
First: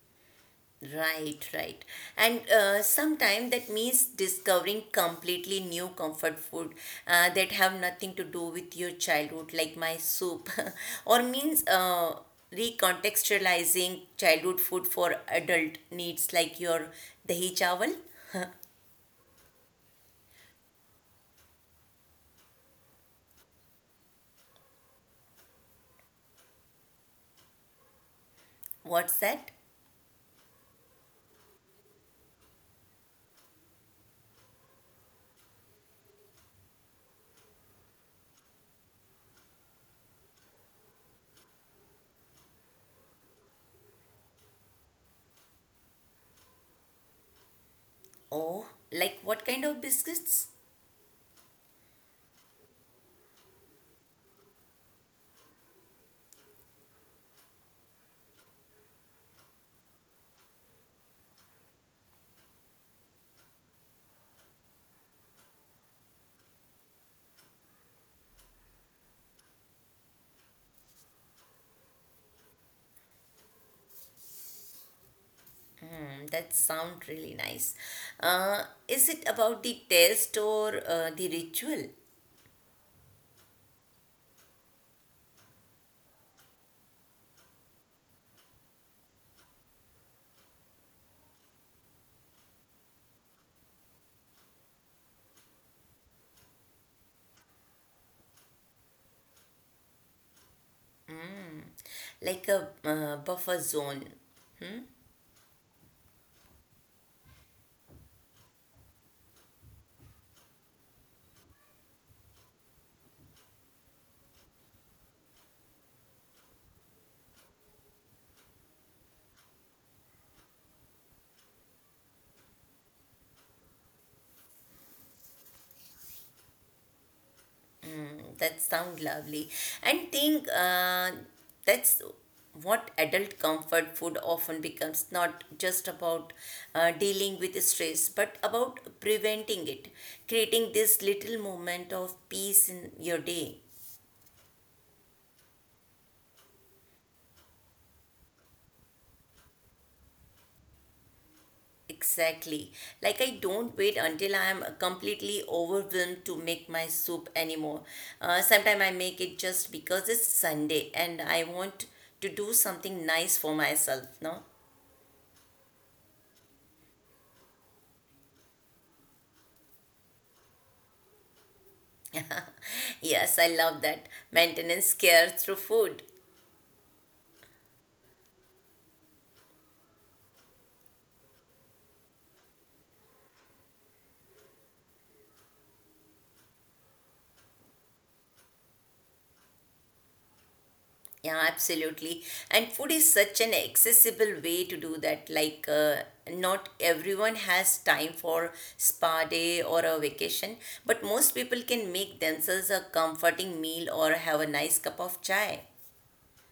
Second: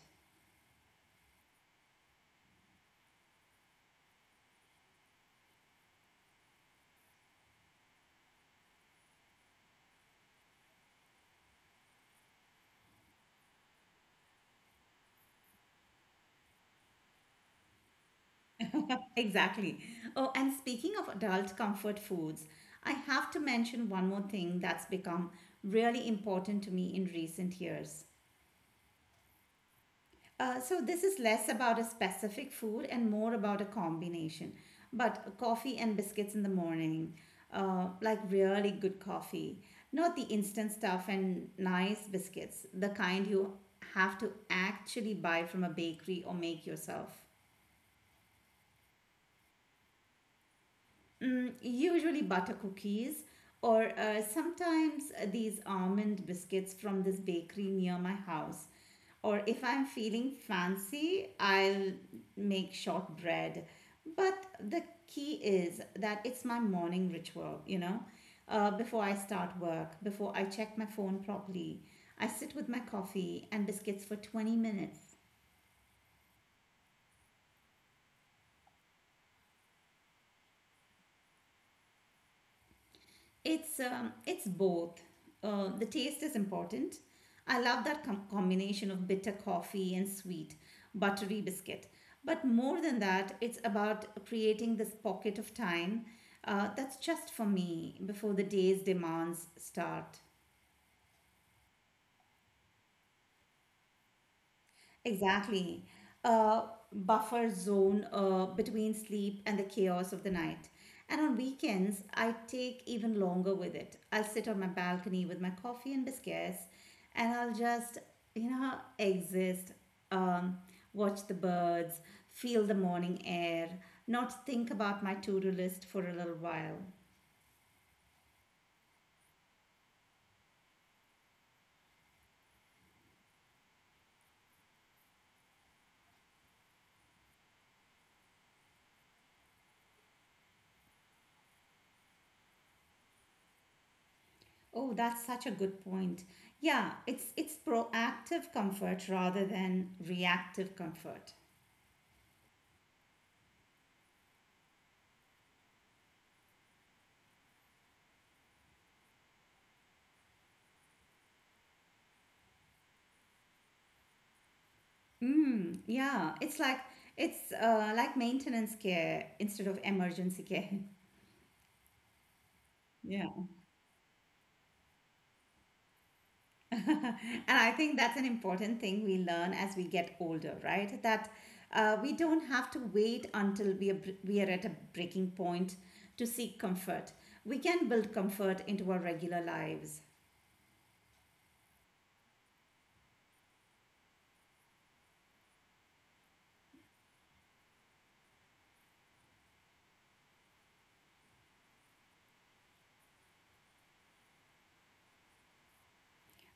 B: Right, right. And sometimes that means discovering completely new comfort food that have nothing to do with your childhood, like my soup, or means recontextualizing childhood food for adult needs, like your dahi chawal.
A: Exactly. Oh, and speaking of adult comfort foods, I have to mention one more thing that's become really important to me in recent years.
B: What's that?
A: So this is less about a specific food and more about a combination. But coffee and biscuits in the morning, like really good coffee, not the instant stuff, and nice biscuits, the kind you have to actually buy from a bakery or make yourself.
B: Oh, like what kind of biscuits?
A: Mm, usually butter cookies, or sometimes these almond biscuits from this bakery near my house. Or if I'm feeling fancy, I'll make shortbread. But the key is that it's my morning ritual, you know, before I start work, before I check my phone properly. I sit with my coffee and biscuits for 20 minutes.
B: Hmm, that sound really nice. Is it about the taste or the ritual?
A: It's both. The taste is important. I love that combination of bitter coffee and sweet buttery biscuit. But more than that, it's about creating this pocket of time that's just for me before the day's demands start.
B: Like a buffer zone.
A: Exactly. A buffer zone between sleep and the chaos of the night. And on weekends, I take even longer with it. I'll sit on my balcony with my coffee and biscuits and I'll just, you know, exist, um, watch the birds, feel the morning air, not think about my to-do list for a little while.
B: That sounds lovely. And think that's what adult comfort food often becomes, not just about dealing with stress, but about preventing it, creating this little moment of peace in your day.
A: Oh, that's such a good point. Yeah, it's proactive comfort rather than reactive comfort.
B: Exactly. Like I don't wait until I am completely overwhelmed to make my soup anymore. Sometimes I make it just because it's Sunday and I want to do something nice for myself, no?
A: Mm, yeah, it's like maintenance care instead of emergency care. Yeah.
B: Yes, I love that. Maintenance care through food.
A: And I think that's an important thing we learn as we get older, right? That we don't have to wait until we are at a breaking point to seek comfort. We can build comfort into our regular lives.
B: Yeah, absolutely. And food is such an accessible way to do that. Like, not everyone has time for spa day or a vacation, but most people can make themselves a comforting meal or have a nice cup of chai.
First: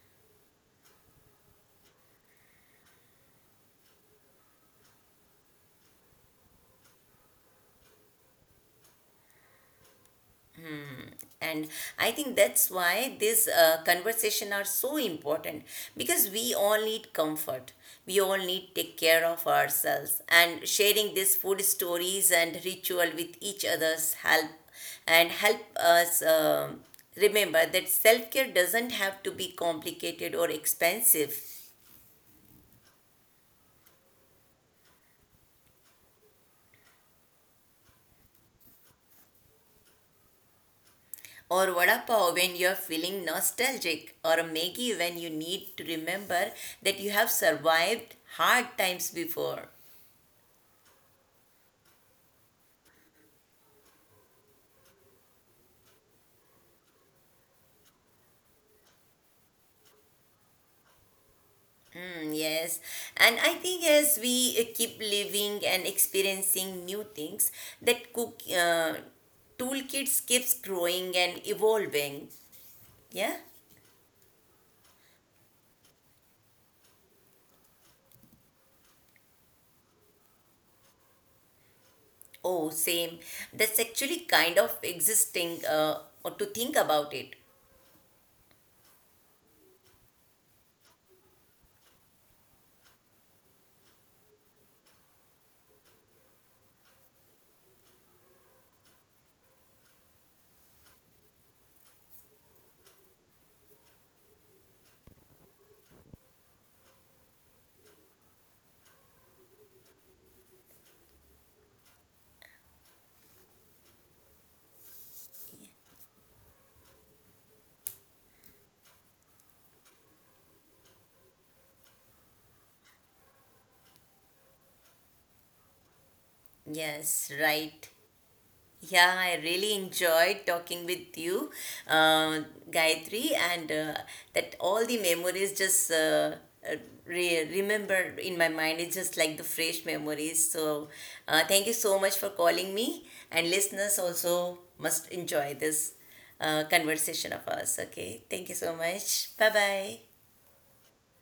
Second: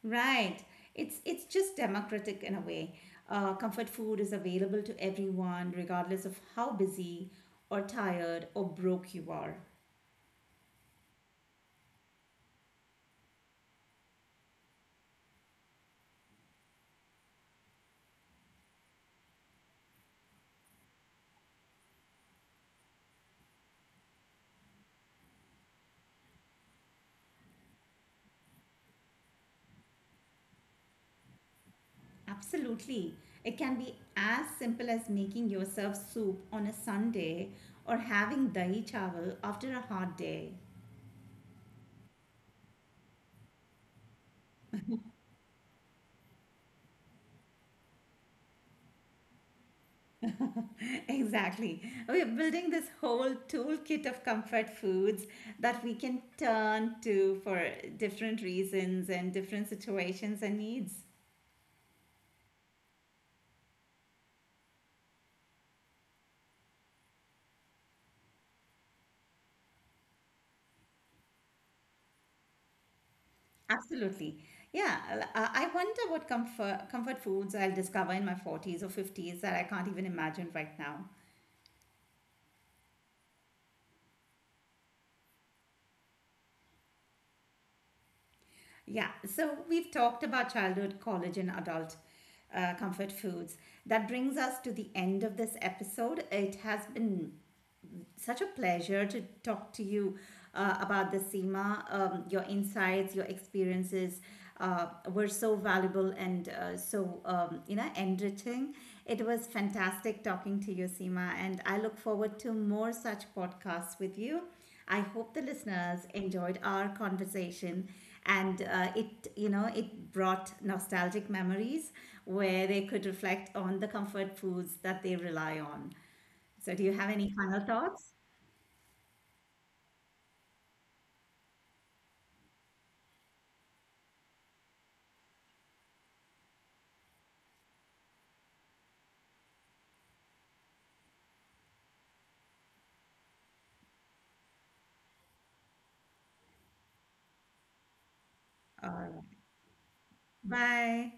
A: Right. It's just democratic in a way. Comfort food is available to everyone, regardless of how busy or tired or broke you are.
B: And I think that's why this conversation are so important because we all need comfort. We all need take care of ourselves, and sharing these food stories and ritual with each other's help and help us remember that self-care doesn't have to be complicated or expensive,
A: Absolutely. It can be as simple as making yourself soup on a Sunday or having dahi chawal after a hot day.
B: or vada pav when you're feeling nostalgic, or a Maggie when you need to remember that you have survived hard times before.
A: Exactly. We're building this whole toolkit of comfort foods that we can turn to for different reasons and different situations and needs.
B: Mm, yes, and I think as we keep living and experiencing new things, that cook toolkits keeps growing and evolving. Yeah.
A: Absolutely. Yeah, I wonder what comfort foods I'll discover in my 40s or 50s that I can't even imagine right now.
B: Oh, same. That's actually kind of existing. Or to think about it.
A: Yeah, so we've talked about childhood, college, and adult comfort foods. That brings us to the end of this episode. It has been such a pleasure to talk to you about the SEMA. Your insights, your experiences uh, were so valuable and so you know, enriching. It was fantastic talking to you, Seema, and I look forward to more such podcasts with you. I hope the listeners enjoyed our conversation and it, you know, it brought nostalgic memories where they could reflect on the comfort foods that they rely on. So, do you have any
B: Yes,
A: final
B: right.
A: thoughts?
B: Yeah, I really enjoyed talking with you, uh, Gayatri, and that all the memories just uh, remember in my mind. It's just like the fresh memories. So, thank you so much for calling me, and listeners also must enjoy this conversation of us. Okay, thank you so much. Bye bye.
A: Bye.